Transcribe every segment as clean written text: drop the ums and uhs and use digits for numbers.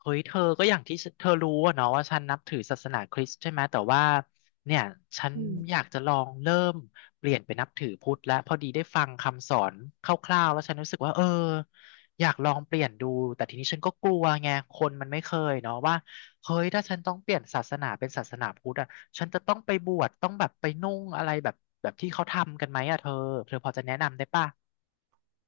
เฮ้ยเธอก็อย่างที่เธอรู้อะเนาะว่าฉันนับถือศาสนาคริสต์ใช่ไหมแต่ว่าเนี่ยฉันอือมยากจะลองเริ่มเปลี่ยนไปนับถือพุทธและพอดีได้ฟังคำสอนคร่าวๆแล้วฉันรู้สึกว่าเอออยากลองเปลี่ยนดูแต่ทีนี้ฉันก็กลัวไงคนมันไม่เคยเนาะว่าเฮ้ยถ้าฉันต้องเปลี่ยนศาสนาเป็นศาสนาพุทธอะฉันจะต้องไปบวชต้องแบบไปนุ่งอะไรแบบแบบที่เขาทำกันไหมอะเธอเธอพอจะแนะนำได้ป่ะ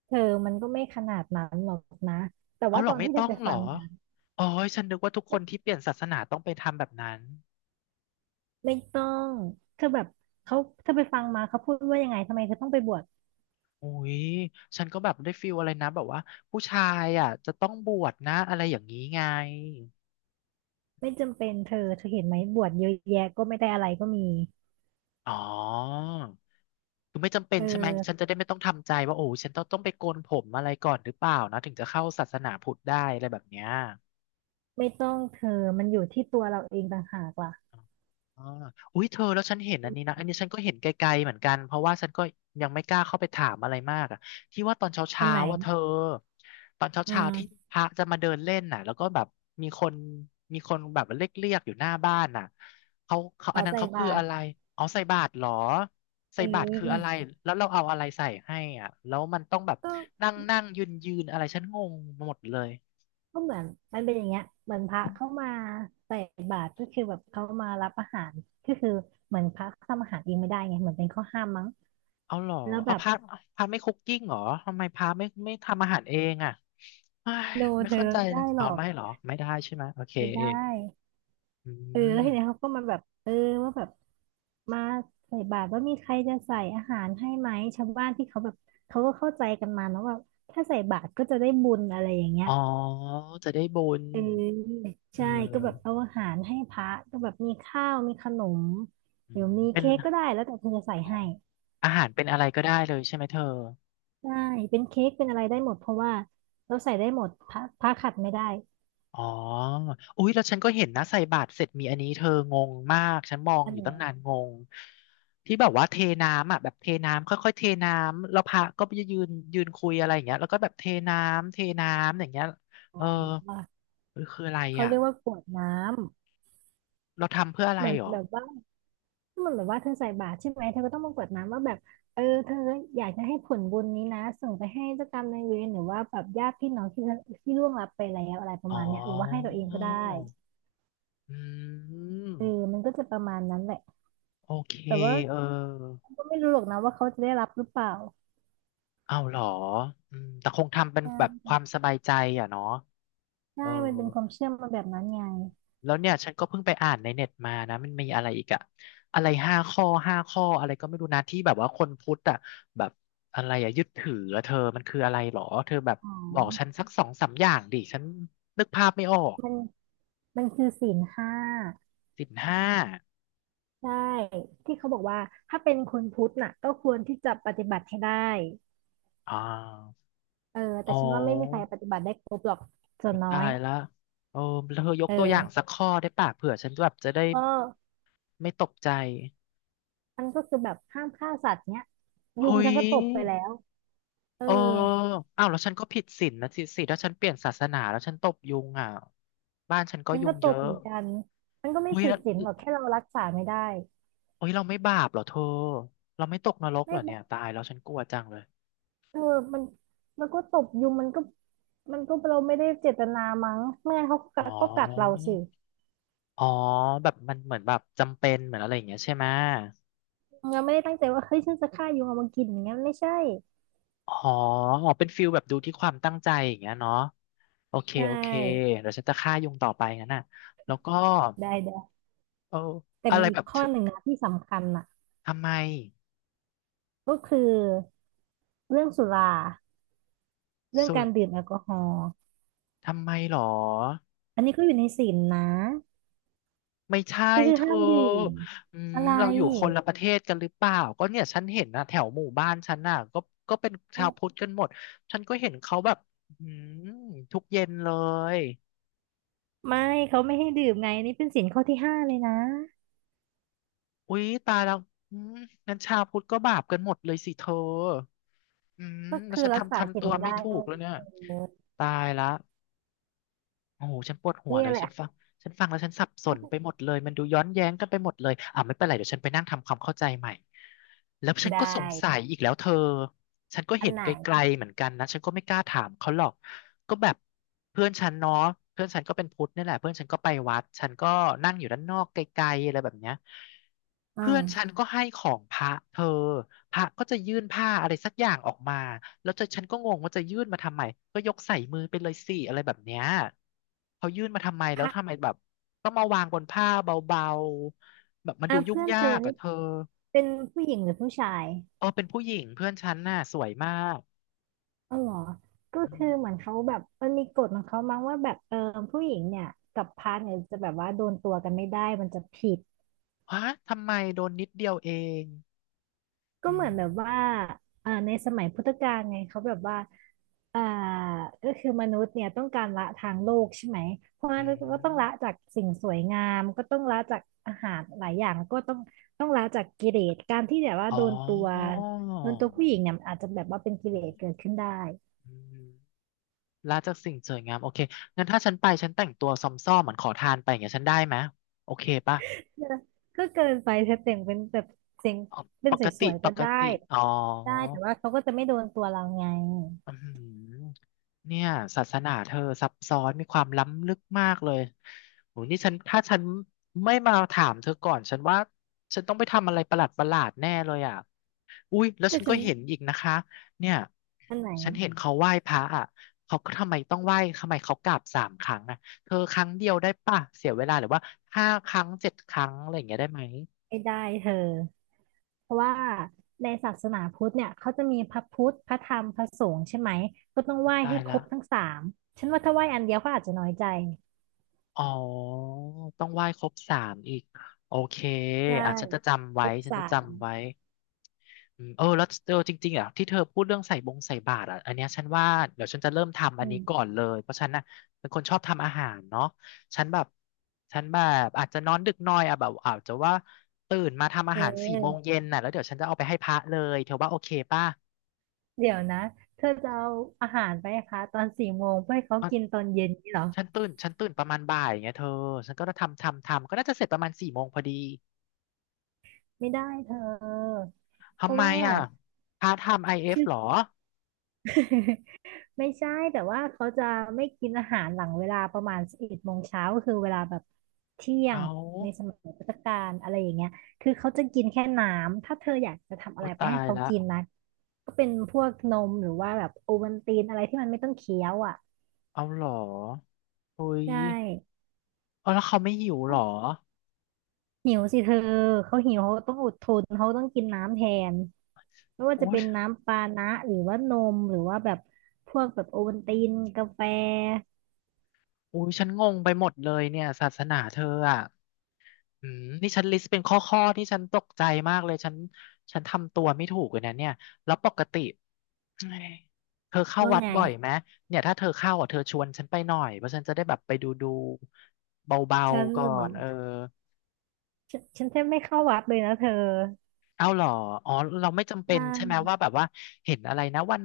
เธอมันก็ไม่ขนาดนั้นหรอกนะแต่เอาว่าเหรตออนไม่ที่เธต้อองไปเหรฟัองมาอ๋อฉันนึกว่าทุกคนที่เปลี่ยนศาสนาต้องไปทำแบบนั้น ไม่ต้องเธอแบบเขาเธอไปฟังมาเขาพูดว่ายังไงทำไมเธอต้องไปบวชอุ้ยฉันก็แบบได้ฟีลอะไรนะแบบว่าผู้ชายอ่ะจะต้องบวชนะอะไรอย่างนี้ไง ไม่จำเป็นเธอเห็นไหมบวชเยอะแยะก็ไม่ได้อะไรก็มีอ๋อ คือไม่จำเป็นเอใช่ไหม ฉันอจะได้ไม่ต้องทำใจว่าโอ้ฉันต้องไปโกนผมอะไรก่อนหรือเปล่านะถึงจะเข้าศาสนาพุทธได้อะไรแบบเนี้ย ไม่ต้องเธอมันอยู่ที่ตัวเราเองต่างหากล่ะอ่าอุ้ยเธอแล้วฉันเห็นอันนี้นะอันนี้ฉันก็เห็นไกลๆเหมือนกันเพราะว่าฉันก็ยังไม่กล้าเข้าไปถามอะไรมากอ่ะที่ว่าตอนอันเช้าไหนๆว่าเธอตอนอืเช้ามๆที่พระจะมาเดินเล่นน่ะแล้วก็แบบมีคนมีคนแบบเรียกๆอยู่หน้าบ้านน่ะเขาอัเอานนั้นใส่เขาบาคือตอะรไรอ๋อใส่บาตรเหรอเใส่บาตรคืออะไรออแล้วเราเอาอะไรใส่ให้อ่ะแล้วมันต้องแบบก็นั่งนั่งยืนยืนอะไรฉันงงหมดเลยก็เหมือนมันเป็นอย่างเงี้ยเหมือนพระเข้ามาใส่บาตรก็คือแบบเขามารับอาหารก็คือเหมือนพระทำอาหารเองไม่ได้ไงเหมือนเป็นข้อห้ามมั้งเอาเหรอแล้วแบเอาบ พระพระไม่คุกกิ้งเหรอทำไมพระไม่ทำอาหารเองอ่ะ เอ้ยโนไม่เธเข้าอใจไม่เลได้ยหรเอาอกไม่เหรอไม่ได้ใช่ไหมโอเคไม่ได้อืเออแล้วมทีเนี้ยเขาก็มาแบบเออว่าแบบมาใส่บาตรว่ามีใครจะใส่อาหารให้ไหมชาวบ้านที่เขาแบบเขาก็เข้าใจกันมาเนอะว่าถ้าใส่บาตรก็จะได้บุญอะไรอย่างเงี้ยอ๋อจะได้บุญเออเอใช่ก็แบบอเอาอาหารให้พระก็แบบมีข้าวมีขนมอืหรือมมีเป็นเค้กก็ได้แล้วแต่เธอจะใส่อ๋อให้อาหารเป็นอะไรก็ได้เลยใช่ไหมเธอใช่เป็นเค้กเป็นอะไรได้หมดเพราะว่าเราใส่ได้หมดพระขัดไม่ได้อ๋ออุ๊ยแล้วฉันก็เห็นนะใส่บาตรเสร็จมีอันนี้เธองงมากฉันมองอันอยู่ไหตั้งนานนงงที่แบบว่าเทน้ำอ่ะแบบเทน้ำค่อยๆเทน้ำแล้วพระก็ไปยืนยืนคุยอะไรอย่างเงี้ยแล้วก็แบบเทน้ำเทน้ำอย่างเงี้ยเออวะเออคืออะไรเขาอ่ะเรียกว่ากรวดน้เราทำเพื่อำอะไรเหมือนหรอ แบบว่า มันแบบว่าเธอใส่บาตรใช่ไหมเธอก็ต้องมากรวดน้ำว่าแบบเออเธออยากจะให้ผลบุญนี้นะส่งไปให้เจ้ากรรมนายเวรหรือว่าแบบญาติพี่น้องที่ล่วงลับไปแล้วอะไรประอ๋มาณเนี้ยหรือว่าให้ตัอวเองก็ได้อืเออมมันก็จะประมาณนั้นแหละโอเคแต่ว่าเออ ก็ไม่รู้หรอกนะว่าเขาจะได้รับหรือเปล่าเอาเหรออืมแต่คงทำเป็นใชแบบ่ความสบายใจอ่ะเนาะใช่เออมันเป็นความเชื่อมาแบบนั้นไงแล้วเนี่ยฉันก็เพิ่งไปอ่านในเน็ตมานะ มันมีอะไรอีกอะอะไร5 ข้อ 5 ข้ออะไรก็ไม่รู้นะที่แบบว่าคนพุทธอะแบบอะไรอะยึดถืออะเธอ มันคืออะไรหรอเธอแบบอ๋บอกฉันอสักสองสามอย่างดิฉันนึกภาพไม่ออกมันมันคือศีลห้าศีลห้าใช่ที่เขาบอกว่าถ้าเป็นคนพุทธน่ะก็ควรที่จะปฏิบัติให้ได้อ่าเอออ๋แต่ฉันว่าไม่มีใครอ ปฏิบัติได้ครบหรอกส่วนอุ๊ยน้อตาย ยละโอ้แล้วเธอยเกตัวอย่างสัออกข้อได้ป่ะเผื่อฉันแบบจะได้ก็ไม่ตกใจมันก็คือแบบห้ามฆ่าสัตว์เนี้ยยุงเฮ้ฉัยนก็ตบไปแล้วเออเอออ้าวแล้วฉันก็ผิดศีลนะสิถ้าฉันเปลี่ยนศาสนา แล้วฉันตบยุงอ่ะบ้านฉันก็ฉันยุก็งตเยบอะเหมือนกันมันก็ไม่เฮ้ยผิดแล้วศีลหรอกแค่เรารักษาไม่ได้เฮ้ยเราไม่บาปเหรอเธอ เราไม่ตกนรกเหไม่รอเนี่ยบตายแล้วฉันกลัวจังเลยเออมันมันก็ตบยุงมันก็เราไม่ได้เจตนามั้งไม่งั้นเขาก็กัอ๋อดก็กัดเราสิอ๋อแบบมันเหมือนแบบจำเป็นเหมือนอะไรอย่างเงี้ยใช่ไหมเราไม่ได้ตั้งใจว่าเฮ้ยฉันจะฆ่ายุงเอามากินอย่างเงี้ยไม่ใช่อ๋ออ๋อเป็นฟิลแบบดูที่ความตั้งใจอย่างเงี้ยเนาะ โอเคไดโอเค้เดี๋ยวฉันจะฆ่ายุงต่อไปงั้นน่ะแล้วก็ได้ได้เออแต่อะไรมีอีแบกบเธข้อหนึ่องนะที่สำคัญน่ะทำไมก็คือเรื่องสุราเรื่องสุการรดื่มแอลกอฮอล์ทำไมหรอ อันนี้ก็อยู่ในศีลนะ ไม่ใช่ก็คือเธห้าอมดื่มอืมอะไรเราอยู่คนละประเทศกันหรือเปล่าก็เนี่ยฉันเห็นนะแถวหมู่บ้านฉันน่ะก็ก็เป็นชาวพุทธกันหมด ฉันก็เห็นเขาแบบอืมทุกเย็นเลยไม่เขาไม่ให้ดื่มไงนี่เป็นศีลข้อที่ห้าเลยนะอุ๊ยตายแล้วอืมงั้นชาวพุทธก็บาปกันหมดเลยสิเธออืมก็แล้วคือฉันรักทำษาศีทำลตัวไม่ไม่ได้ถูกแล้วเนี่ยเออตายละ โอ้โหฉันปวดหัวเนี่เลยยแหละ ฉันฟังฉันฟังแล้วฉันสับสนไป หมดเลยมันดูย้อนแย้งกันไปหมดเลยอ่าไม่เป็นไรเดี๋ยวฉันไปนั่งทำความเข้าใจใหม่แล้วฉันได้ก็สงสัยอีกแล้วเธอฉันก็อันเห็นไหนไกลๆเหมือนกันนะฉันก็ไม่กล้าถามเขาหรอกก็แบบเพื่อนฉันเนาะเพื่อนฉันก็เป็นพุทธนี่แหละเพื่อนฉันก็ไปวัดฉันก็นั่งอยู่ด้านนอกไกลๆอะไรแบบเนี้ย อืเพื่มอนฉันก็ให้ของพระเธอพระก็จะยื่นผ้าอะไรสักอย่างออกมาแล้วจะฉันก็งงว่าจะยื่นมาทำไมก็ยกใส่มือไปเลยสิอะไรแบบเนี้ยเขายื่นมาทำไมพแล้วระทำไมแบบต้องมาวางบนผ้าเบาๆแบบมันอ่ะดูยุ่งเพื่อนยาเธอกนี่อะเธอเป็นผู้หญิงหรือผู้ชายเออเป็นผู้หญิงเพื่อนฉันน่ะสวยมากอ๋อเหรอก็อืคือมเหมือนเขาแบบมันมีกฎของเขามั้งว่าแบบเออผู้หญิงเนี่ยกับพระเนี่ยจะแบบว่าโดนตัวกันไม่ได้มันจะผิด ฮะทำไมโดนนิดเดียวเองก็อืเหมือนมแบบว่าอ่าในสมัยพุทธกาลไงเขาแบบว่าอ่าก็คือมนุษย์เนี่ยต้องการละทางโลกใช่ไหม เพราะอืงั้นก็ต้องละมจากสิ่งสวยงามก็ต้องละจากอาหารหลายอย่างก็ต้องละจากกิเลสการที่แบบว่าอ๋อโดนตัวผู้หญิงเนี่ยมันอาจจะแบบว่าเป็นกิอ๋เลสอเกิดขึ้นได้อืม ละจากสิ่งสวยงามโอเคงั้นถ้าฉันไปฉันแต่งตัวซอมซ่อมเหมือนขอทานไปอย่างเงี้ยฉันได้ไหมโอเคป่ะเออก็เกินไปถ้าแต่งเป็นแบบเสียงอ๋อเป็ปนสกติวยๆปก็กได้ติอ๋อ ได้แต่ว่าเขาก็จะไม่โดนตัวเราไงอืมเนี่ยศาสนาเธอซับซ้อนมีความล้ำลึกมากเลยโหนี่ฉันถ้าฉันไม่มาถามเธอก่อนฉันว่าฉันต้องไปทำอะไรประหลาดประหลาดแน่เลยอ่ะอุ้ยแล้วแต่ฉันฉัก็นเห็นอีกนะคะเนี่ยอันไหนฉันเห็นเขาไหว้พระอ่ะเขาก็ทำไมต้องไหว้ทำไมเขากราบสามครั้งอ่ะเธอครั้งเดียวได้ป่ะเสียเวลาหรือว่าห้าครั้งเจ็ดครั้งอะไรอย่างเงี้ยได้ไหมไม่ได้เธอ เพราะว่าในศาสนาพุทธเนี่ยเขาจะมีพระพุทธ พระธรรม พระสงฆ์ใช่ไหมก็ต้องไหอุ๊ยว้ตาให้ยครละ บทั้งสามฉันว่าถ้าไหว้อันเดียวเขาอาจจะน้อยใจอ๋อต้องไหว้ครบสามอีกโอเคใช่อ่ะฉันจะจำคไว้รบฉันสาจะจำมไว้อืมเออแล้วเออจริงๆอ่ะที่เธอพูดเรื่องใส่บงใส่บาตรอ่ะอันเนี้ยฉันว่าเดี๋ยวฉันจะเริ่มทำอัอืนนี้ก่อมนเลยเพราะฉันน่ะเป็นคนชอบทำอาหารเนาะฉันแบบฉันแบบอาจจะนอนดึกหน่อยอ่ะแบบอาจจะว่าตื่นมาทำเอาหารสี่โมงออเย็นน่ะแล้วเดี๋ยวฉันจะเอาไปให้พระเลยเธอว่าโอเคป่ะเดี๋ยวนะเธอจะเอาอาหารไปให้คะตอนสี่โมงเพื่อให้เขากินอ่ะตอนเย็นนี่เหรอฉันตื่นประมาณบ่ายอย่างเงี้ยเธอฉันก็ทำก็น่าจะเสร็จประมาณสี่โมงพอดี ไม่ได้เธอเพทำราะไมว่าอ่ะพาร์ทไทม์ไอเอฟคือ หรอ ไม่ใช่แต่ว่าเขาจะไม่กินอาหารหลังเวลาประมาณสิบเอ็ดโมงเช้าก็คือเวลาแบบเที่ยเองในสามัยพุทธกาลอะไรอย่างเงี้ยคือเขาจะกินแค่น้ำถ้าเธออยากจะทำอะโอ้ไรไปตาให้ยเขาละกินนะก็เป็นพวกนมหรือว่าแบบโอวัลตินอะไรที่มันไม่ต้องเคี้ยวอ่ะเอาหรอโอ้ยใช่เอาแล้วเขาไม่หิวหรอหิวสิเธอเขาหิวเขาต้องอดทนเขาต้องกินน้ำแทนไม่ว่าจะอุ้เป็ยนน้ำปานะหรือว่านมหรือว่าแบบพวกแบบโอวัลตินกาแฟอุ้ยฉันงงไปหมดเลยเนี่ยศาสนาเธออ่ะอืมนี่ฉันลิสต์เป็นข้อข้อที่ฉันตกใจมากเลยฉันทำตัวไม่ถูกเลยนะเนี่ยแล้วปกติเอ้ยเธอเข้าว่าวัดไงบ่อยไหมเนี่ยถ้าเธอเข้าอ่ะเธอชวนฉันไปหน่อยเพราะฉันจะได้แบบไปดูดูเบาฉันๆก่เหรออ นเออ ฉันแทบไม่เข้าวัดเลยนะเธอเอาเหรออ๋อเราไม่จำเป็นจ้างใช่ไหมว่าแบบว่าเห็นอะไรนะวัน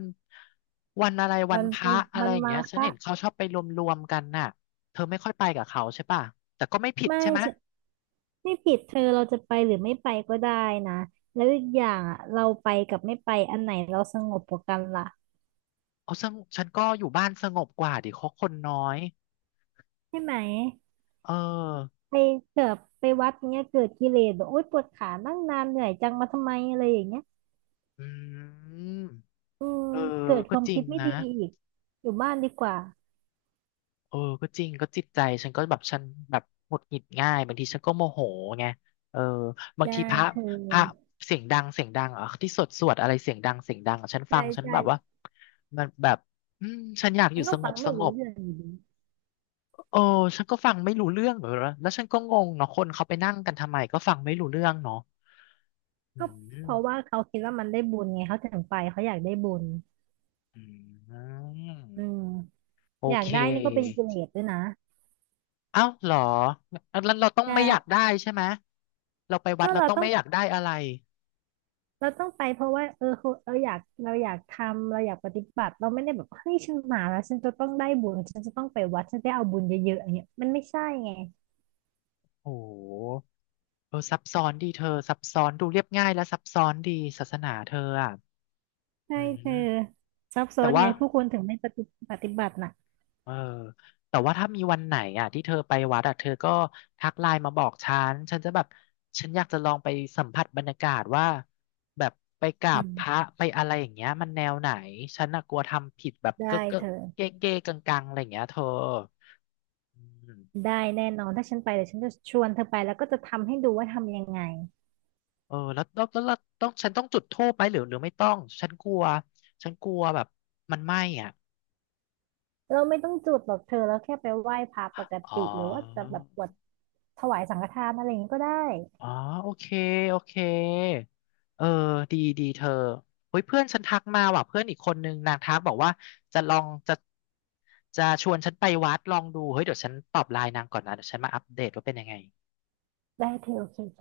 วันอะไรวัมันนพมัระนอะไรมันอย่างมาเงี้ยฉันคะเห็นเขาชอบไปรวมๆกันน่ะเธอไม่ค่อยไปกับเขาใช่ป่ะแต่ก็ไม่ผิดไม่ใช่ไหมฉันไม่ผิดเธอเราจะไปหรือไม่ไปก็ได้นะแล้วอีกอย่างอะเราไปกับไม่ไปอันไหนเราสงบกว่ากันล่ะเอาซึ่งฉันก็อยู่บ้านสงบกว่าดิเขาคนน้อยใช่ไหมเออไปเกิดไปวัดเนี้ยเกิดกิเลสแบบโอ๊ยปวดขานั่งนานเหนื่อยจังมาทำไมอะไรอย่างเงี้ยอืมอืมเออเกิดคก็วามจริคิงดไม่นะ ดีอีกอยู่บ้านดีกว่าเออก็จริงก็จิตใจฉันก็แบบฉันแบบหงุดหงิดง่ายบางทีฉันก็โมโหไงเออบางใช่ทีพระเธพระอเสียงดังเสียงดังอ่ะที่สวดสวดอะไรเสียงดังเสียงดังอะฉันฟัใช่งฉันใช่แบบว่ามันแบบอืมฉันอยากอฉันยู่ก็สงฟังบสไม่งรู้บเรื่องอยู่ดีเออฉันก็ฟังไม่รู้เรื่องเหรอแล้วฉันก็งงเนาะคนเขาไปนั่งกันทำไมก็ฟังไม่รู้เรื่องเนาะอืก็เพมราะว่าเขาคิดว่ามันได้บุญไงเขาถึงไปเขาอยากได้บุญ อือืมมโออยากเคได้นี่ก็เป็นกิเลสด้วยนะเอ้าเหรองั้นเราต้อใงไม่อยากช่ได้ใช่ไหมเราไปวัก็ดเราเราต้องต้องไม่อยากได้อะไร เราต้องไปเพราะว่าเออคือเราอยากทำเราอยากปฏิบัติเราไม่ได้แบบเฮ้ยฉันมาแล้วฉันจะต้องได้บุญฉันจะต้องไปวัดฉันได้เอาบุญเยอะๆอย่างเงี้ยมันไม่ใช่ไงโอ้โหเออซับซ้อนดีเธอซับซ้อนดูเรียบง่ายและซับซ้อนดีศาสนาเธออ่ะใช่อืเธอมซับซ้อแต่นไงว่าผู้คนถึงไม่ปฏิบัติน่ะเออแต่ว่าถ้ามีวันไหนอ่ะที่เธอไปวัดอ่ะเธอก็ทักไลน์มาบอกฉันฉันจะแบบฉันอยากจะลองไปสัมผัสบรรยากาศว่าแบบไปกราบอืพระมไปอะไรอย่างเงี้ยมันแนวไหนฉันน่ะกลัวทำผิดแบบได้เก๊ะเก๊ะเธอเก๊ะเก๊ะกังกังๆอะไรอย่างเงี้ยเธออืม ได้แน่นอนถ้าฉันไปเดี๋ยวฉันจะชวนเธอไปแล้วก็จะทำให้ดูว่าทำยังไงเออแล้วต้องฉันต้องจุดธูปไหมหรือหรือไม่ต้องฉันกลัวแบบมันไหม้อ่ะเราไม่ต้องจุดหรอกเธอเราแค่ไปไหว้พระปกอ๋อติหรือว่าจะแบบกวดถวายสังฆทานอะไรอย่างนี้ก็ได้ อ๋อโอเคโอเคเออดีดีเธอเฮ้ยเพื่อนฉันทักมาว่ะเพื่อนอีกคนนึงนางทักบอกว่าจะลองจะชวนฉันไปวัดลองดูเฮ้ยเดี๋ยวฉันตอบไลน์นางก่อนนะเดี๋ยวฉันมาอัปเดตว่าเป็นยังไงได้เธอโอเค